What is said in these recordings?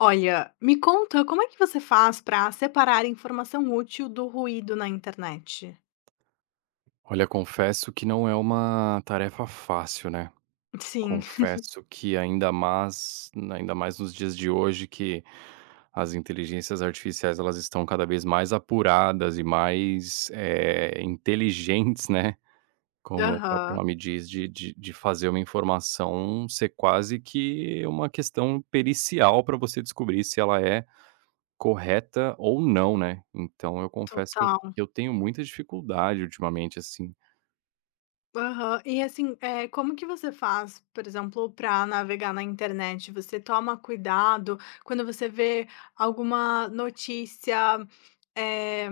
Olha, me conta como é que você faz para separar informação útil do ruído na internet? Olha, confesso que não é uma tarefa fácil, né. Sim, Confesso que ainda mais nos dias de hoje que as inteligências artificiais elas estão cada vez mais apuradas e mais, inteligentes, né, como o próprio aham, nome diz, de fazer uma informação ser quase que uma questão pericial para você descobrir se ela é correta ou não, né. Então eu confesso que eu total. eu tenho muita dificuldade ultimamente, assim. Aham. E assim, é como que você faz, por exemplo, para navegar na internet? Você toma cuidado quando você vê alguma notícia, eh,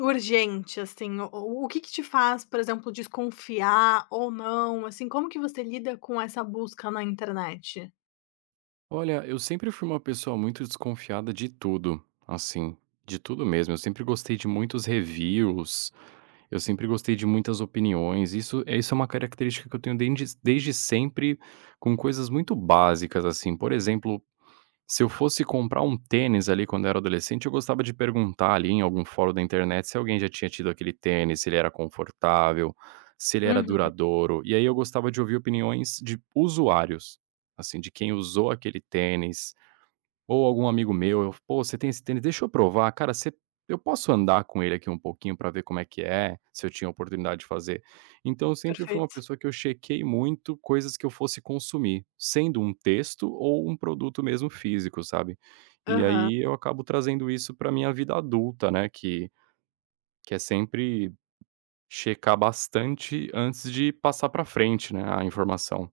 urgente, assim? O que que te faz, por exemplo, desconfiar ou não? Assim, como que você lida com essa busca na internet? Olha, eu sempre fui uma pessoa muito desconfiada de tudo, assim, de tudo mesmo. Eu sempre gostei de muitos reviews, eu sempre gostei de muitas opiniões. Isso, isso é uma característica que eu tenho desde sempre, com coisas muito básicas, assim. Por exemplo, se eu fosse comprar um tênis ali quando eu era adolescente, eu gostava de perguntar ali em algum fórum da internet se alguém já tinha tido aquele tênis, se ele era confortável, se ele era Uhum, duradouro. E aí eu gostava de ouvir opiniões de usuários, assim, de quem usou aquele tênis, ou algum amigo meu, eu: "Pô, você tem esse tênis? Deixa eu provar. Cara, você eu posso andar com ele aqui um pouquinho pra ver como é que é?", se eu tinha oportunidade de fazer. Então eu sempre fui uma perfeito. pessoa que eu chequei muito coisas que eu fosse consumir, sendo um texto ou um produto mesmo físico, sabe. E Aham, aí eu acabo trazendo isso pra minha vida adulta, né, que é sempre checar bastante antes de passar pra frente, né, a informação.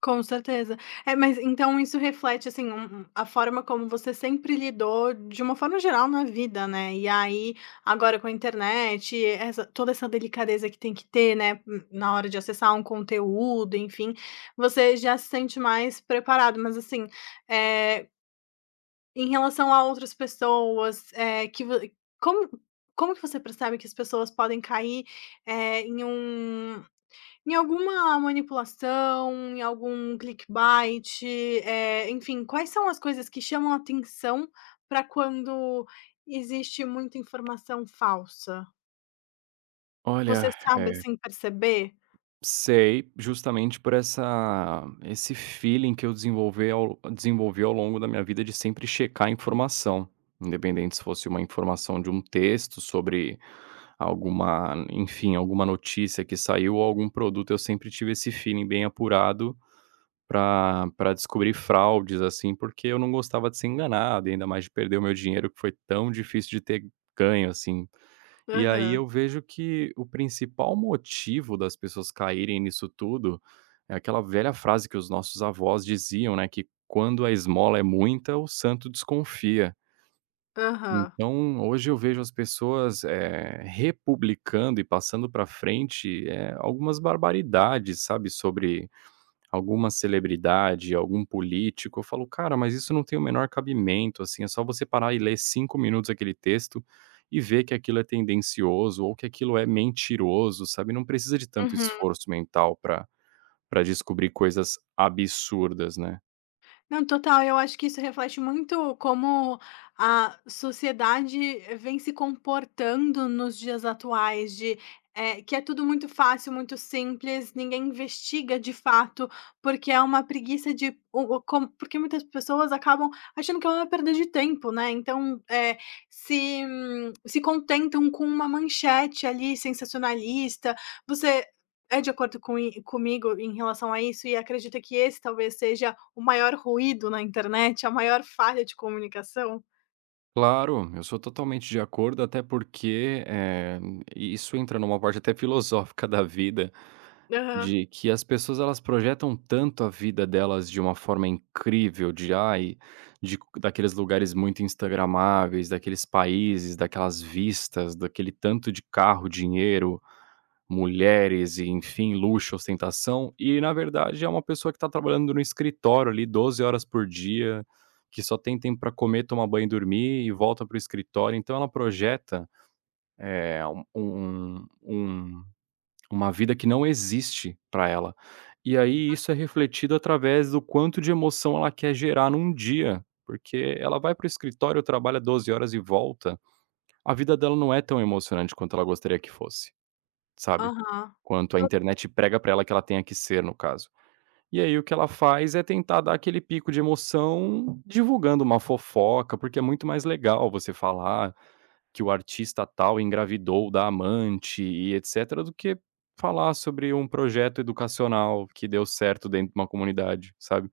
com certeza. É, mas então isso reflete, assim, um a forma como você sempre lidou de uma forma geral na vida, né, e aí, agora com a internet, essa toda essa delicadeza que tem que ter, né, na hora de acessar um conteúdo, enfim, você já se sente mais preparado, mas assim, eh, em relação a outras pessoas, eh, que vo como como que você percebe que as pessoas podem cair, eh, em um em alguma manipulação, em algum clickbait, enfim, quais são as coisas que chamam a atenção para quando existe muita informação falsa? Você Olha, sabe, é assim, perceber? Sei, justamente por essa esse feeling que eu desenvolver ao desenvolvi ao longo da minha vida de sempre checar a informação, independente se fosse uma informação de um texto sobre alguma enfim, alguma notícia que saiu ou algum produto. Eu sempre tive esse feeling bem apurado para descobrir fraudes, assim, porque eu não gostava de ser enganado, e ainda mais de perder o meu dinheiro que foi tão difícil de ter ganho, assim. E aí Aham, eu vejo que o principal motivo das pessoas caírem nisso tudo é aquela velha frase que os nossos avós diziam, né, que quando a esmola é muita, o santo desconfia. aham. Então, hoje eu vejo as pessoas, republicando e passando para frente, algumas barbaridades, sabe, sobre alguma celebridade, algum político, eu falo: "Cara, mas isso não tem o menor cabimento, assim, é só você parar e ler 5 minutos aquele texto e ver que aquilo é tendencioso ou que aquilo é mentiroso", sabe. Não precisa de tanto Uhum. esforço mental para descobrir coisas absurdas, né. Não, total, eu acho que isso reflete muito como a sociedade vem se comportando nos dias atuais, de que é tudo muito fácil, muito simples, ninguém investiga de fato, porque é uma preguiça de. O- com- porque muitas pessoas acabam achando que é uma perda de tempo, né? Então se contentam com uma manchete ali sensacionalista. Você é de acordo comigo em relação a isso, e acredita que esse talvez seja o maior ruído na internet, a maior falha de comunicação. Claro, eu sou totalmente de acordo, até porque, isso entra numa parte até filosófica da vida. Aham, De que as pessoas elas projetam tanto a vida delas de uma forma incrível, de ai, daqueles lugares muito instagramáveis, daqueles países, daquelas vistas, daquele tanto de carro, dinheiro, mulheres e enfim, luxo, ostentação, e na verdade é uma pessoa que está trabalhando no escritório ali 12 horas por dia, que só tem tempo pra comer, tomar banho e dormir e volta para o escritório, então ela projeta, eh, um um um uma vida que não existe para ela. E aí isso é refletido através do quanto de emoção ela quer gerar num dia, porque ela vai para o escritório, trabalha 12 horas e volta. A vida dela não é tão emocionante quanto ela gostaria que fosse, sabe? aham. Quanto a To internet prega para ela que ela tenha que ser, no caso. E aí o que ela faz é tentar dar aquele pico de emoção divulgando uma fofoca, porque é muito mais legal você falar que o artista tal engravidou da amante e etcétera, do que falar sobre um projeto educacional que deu certo dentro de uma comunidade, sabe.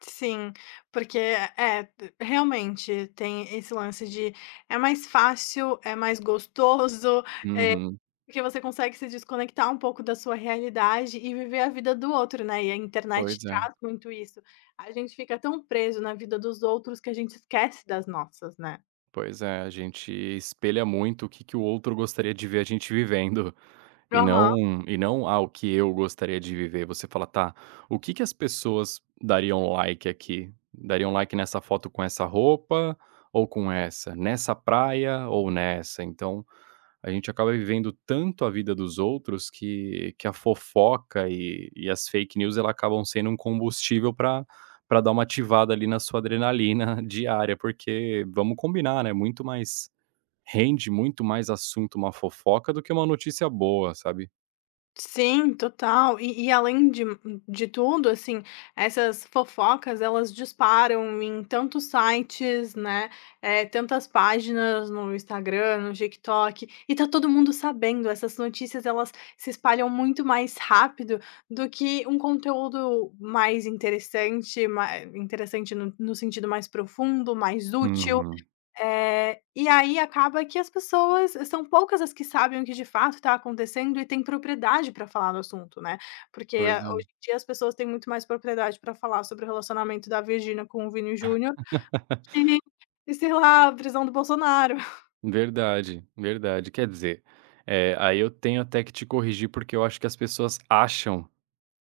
Sim, porque realmente tem esse lance de é mais fácil, é mais gostoso, eh, Uhum. porque você consegue se desconectar um pouco da sua realidade e viver a vida do outro, né, e a internet Pois é, traz muito isso. A gente fica tão preso na vida dos outros que a gente esquece das nossas, né. pois é, a gente espelha muito o que que o outro gostaria de ver a gente vivendo. E Aham. não, e não ao que eu gostaria de viver. Você fala: "Tá, o que que as pessoas dariam like aqui? Dariam like nessa foto com essa roupa ou com essa? Nessa praia ou nessa?". Então, a gente acaba vivendo tanto a vida dos outros que a fofoca e as fake news, ela acabam sendo um combustível para dar uma ativada ali na sua adrenalina diária, porque vamos combinar, né, muito mais rende muito mais assunto uma fofoca do que uma notícia boa, sabe? Sim, total. E além de tudo, assim, essas fofocas elas disparam em tantos sites, né, é tantas páginas no Instagram, no TikTok, e tá todo mundo sabendo. Essas notícias elas se espalham muito mais rápido do que um conteúdo mais interessante no sentido mais profundo, mais útil. Uhum. E aí acaba que as pessoas são poucas as que sabem o que de fato está acontecendo e têm propriedade para falar do assunto, né, porque Pois é. hoje em dia as pessoas têm muito mais propriedade para falar sobre o relacionamento da Virgínia com o Vini Júnior do que, e sei lá, a prisão do Bolsonaro, Verdade, verdade. Quer dizer, aí eu tenho até que te corrigir, porque eu acho que as pessoas acham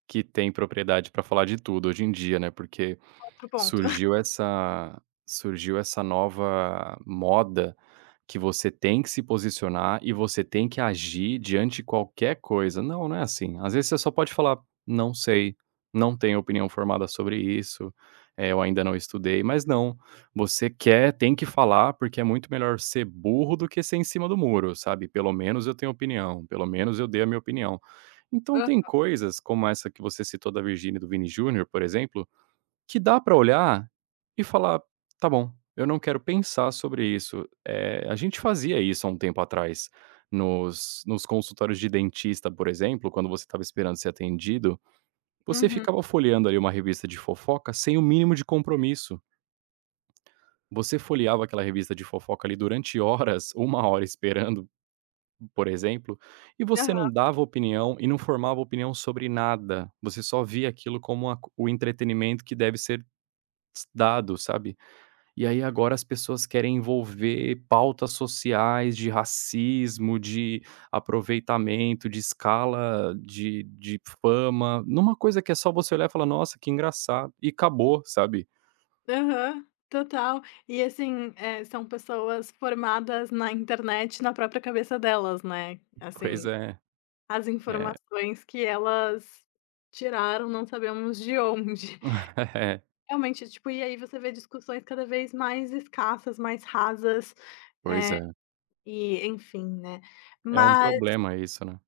que têm propriedade para falar de tudo hoje em dia, né, porque outro ponto. Surgiu essa surgiu essa nova moda que você tem que se posicionar e você tem que agir diante de qualquer coisa. Não, não é assim. Às vezes você só pode falar: "Não sei, não tenho opinião formada sobre isso, eu ainda não estudei", mas não, você quer tem que falar, porque é muito melhor ser burro do que ser em cima do muro, sabe. "Pelo menos eu tenho opinião, pelo menos eu dei a minha opinião". Então Hã. tem coisas como essa que você citou da Virgínia e do Vini Júnior, por exemplo, que dá pra olhar e falar: "Tá bom, eu não quero pensar sobre isso". A gente fazia isso há um tempo atrás nos consultórios de dentista, por exemplo. Quando você estava esperando ser atendido, você Uhum. ficava folheando ali uma revista de fofoca sem o mínimo de compromisso. Você folheava aquela revista de fofoca ali durante horas, uma hora esperando, por exemplo, e você não Aham. dava opinião e não formava opinião sobre nada. Você só via aquilo como a o entretenimento que deve ser dado, sabe. E aí agora as pessoas querem envolver pautas sociais de racismo, de aproveitamento, de escala, de fama, numa coisa que é só você olhar e falar: "Nossa, que engraçado", e acabou, sabe. Aham. Total. E assim, são pessoas formadas na internet, na própria cabeça delas, né, Pois assim. é, As é. informações que elas tiraram, não sabemos de onde. É, Realmente, tipo, e aí você vê discussões cada vez mais escassas, mais rasas, pois eh, é. e enfim, né. É um Mas problema isso, né.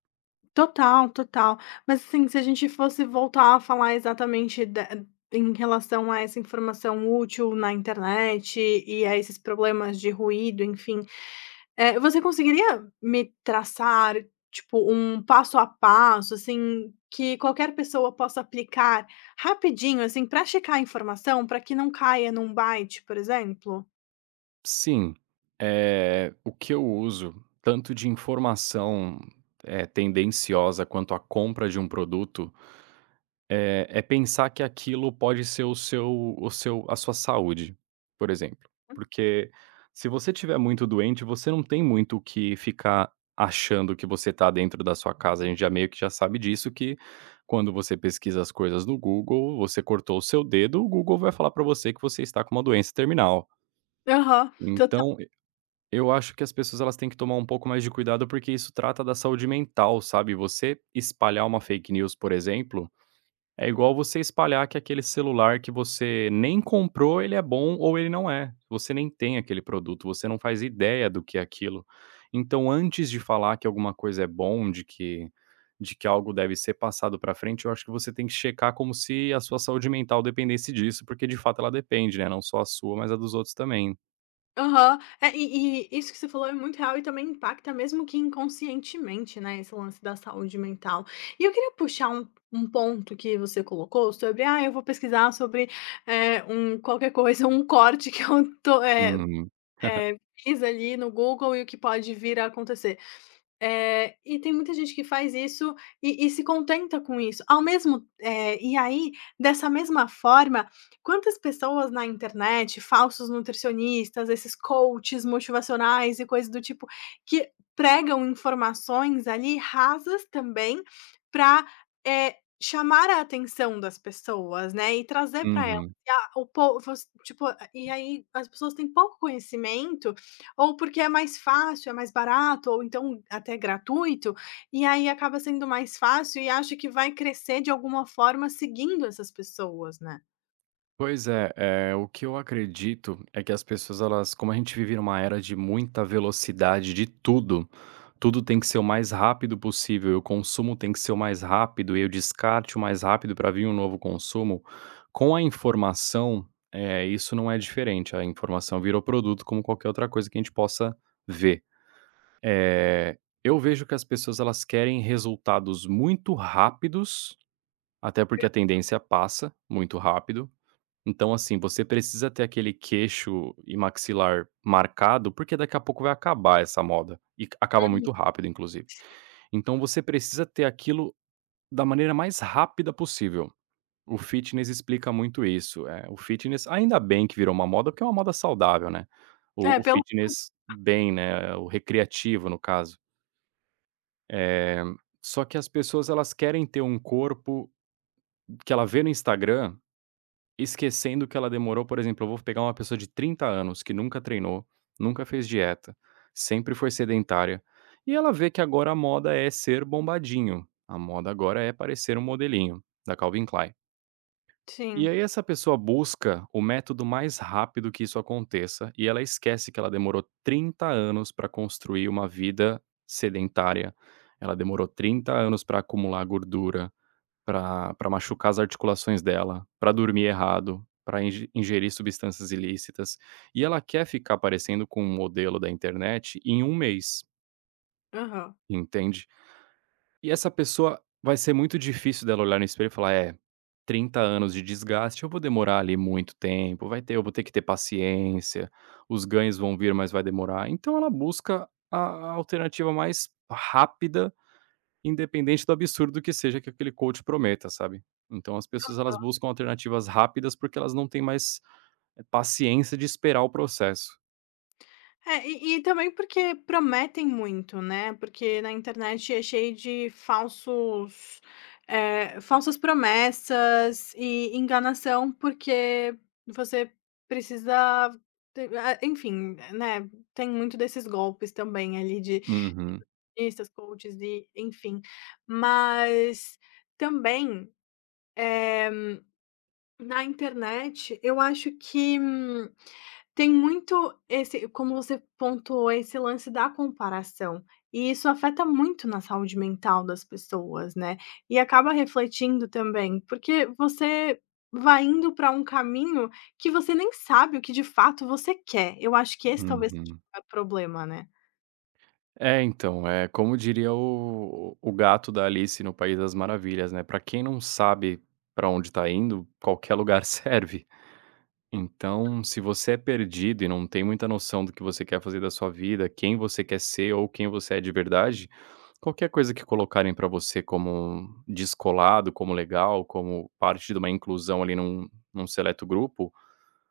total, total. Mas, assim, se a gente fosse voltar a falar exatamente da em relação a essa informação útil na internet e a esses problemas de ruído, enfim, você conseguiria me traçar, tipo, um passo a passo, assim, que qualquer pessoa possa aplicar rapidinho, assim, pra checar a informação, pra que não caia num byte, por exemplo? Sim, é o que eu uso, tanto de informação, é tendenciosa quanto a compra de um produto. É pensar que aquilo pode ser o seu a sua saúde, por exemplo. Porque se você estiver muito doente, você não tem muito o que ficar achando que você está dentro da sua casa. A gente já meio que já sabe disso, que quando você pesquisa as coisas no Google, você cortou o seu dedo, o Google vai falar para você que você está com uma doença terminal. Aham, total. Então, e eu acho que as pessoas elas têm que tomar um pouco mais de cuidado, porque isso trata da saúde mental, sabe. Você espalhar uma fake news, por exemplo, é igual você espalhar que aquele celular que você nem comprou, ele é bom ou ele não é. Você nem tem aquele produto, você não faz ideia do que é aquilo. Então, antes de falar que alguma coisa é bom, de que algo deve ser passado para frente, eu acho que você tem que checar como se a sua saúde mental dependesse disso, porque de fato ela depende, né, não só a sua, mas a dos outros também. Aham. É, e isso que você falou é muito real e também impacta mesmo que inconscientemente, né, esse lance da saúde mental. E eu queria puxar um ponto que você colocou sobre: "Ah, eu vou pesquisar sobre, qualquer coisa, um corte que eu tô, eh, Uhum. é, pesquisa ali no Google e o que pode vir a acontecer. E tem muita gente que faz isso e se contenta com isso. Ao mesmo e aí, dessa mesma forma, quantas pessoas na internet, falsos nutricionistas, esses coaches motivacionais e coisas do tipo, que pregam informações ali rasas também para chamar a atenção das pessoas, né, e trazer para elas. Uhum. E a o povo tipo, e aí as pessoas têm pouco conhecimento ou porque é mais fácil, é mais barato, ou então até gratuito, e aí acaba sendo mais fácil e acha que vai crescer de alguma forma seguindo essas pessoas, né. Pois é, o que eu acredito é que as pessoas, elas, como a gente vive numa era de muita velocidade de tudo, tudo tem que ser o mais rápido possível e o consumo tem que ser o mais rápido e o descarte o mais rápido para vir um novo consumo, com a informação, é, isso não é diferente, a informação virou produto como qualquer outra coisa que a gente possa ver. Eu vejo que as pessoas elas querem resultados muito rápidos, até porque a tendência passa muito rápido. Então, assim, você precisa ter aquele queixo e maxilar marcado, porque daqui a pouco vai acabar essa moda e acaba Uhum, muito rápido, inclusive. Então, você precisa ter aquilo da maneira mais rápida possível. O fitness explica muito isso. O fitness, ainda bem que virou uma moda, porque é uma moda saudável, né? é, O pelo fitness bem, né? O recreativo, no caso. Eh, Só que as pessoas elas querem ter um corpo que ela vê no Instagram, esquecendo que ela demorou, por exemplo. Eu vou pegar uma pessoa de 30 anos que nunca treinou, nunca fez dieta, sempre foi sedentária, e ela vê que agora a moda é ser bombadinho, a moda agora é parecer um modelinho da Calvin Klein. E sim, aí essa pessoa busca o método mais rápido que isso aconteça e ela esquece que ela demorou 30 anos para construir uma vida sedentária, ela demorou 30 anos para acumular gordura, para machucar as articulações dela, para dormir errado, para ingerir substâncias ilícitas, e ela quer ficar aparecendo com um modelo da internet em um mês, aham. entende. E essa pessoa vai ser muito difícil dela olhar no espelho e falar: "É, 30 anos de desgaste, eu vou demorar ali muito tempo, vai ter eu vou ter que ter paciência, os ganhos vão vir, mas vai demorar". Então ela busca a alternativa mais rápida, independente do absurdo que seja que aquele coach prometa, sabe. Então as pessoas elas buscam alternativas rápidas, porque elas não têm mais paciência de esperar o processo. É, e também porque prometem muito, né, porque na internet é cheio de falsos, falsas promessas e enganação, porque você precisa te ah, enfim, né, tem muito desses golpes também ali de Uhum, isso, coaches e enfim. Mas também, eh, na internet eu acho que tem muito esse como você pontuou, esse lance da comparação, e isso afeta muito na saúde mental das pessoas, né, e acaba refletindo também, porque você vai indo para um caminho que você nem sabe o que de fato você quer. Eu acho que esse talvez seja uhum. o maior problema, né. É, então, é como diria o gato da Alice no País das Maravilhas, né, pra quem não sabe pra onde tá indo, qualquer lugar serve. Então, se você é perdido e não tem muita noção do que você quer fazer da sua vida, quem você quer ser ou quem você é de verdade, qualquer coisa que colocarem pra você como descolado, como legal, como parte de uma inclusão ali num, num seleto grupo,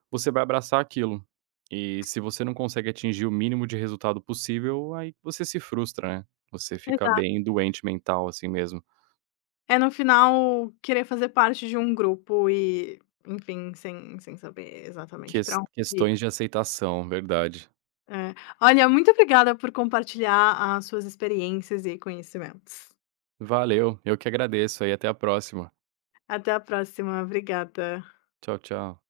você vai abraçar aquilo. E se você não consegue atingir o mínimo de resultado possível, aí você se frustra, né? Você fica bem doente mental, assim mesmo. É, no final, querer fazer parte de um grupo e, enfim, sem saber exatamente para onde ir. Questões de aceitação, verdade. É. Olha, muito obrigada por compartilhar as suas experiências e conhecimentos. Valeu, eu que agradeço aí, até a próxima. Até a próxima, obrigada. Tchau, tchau.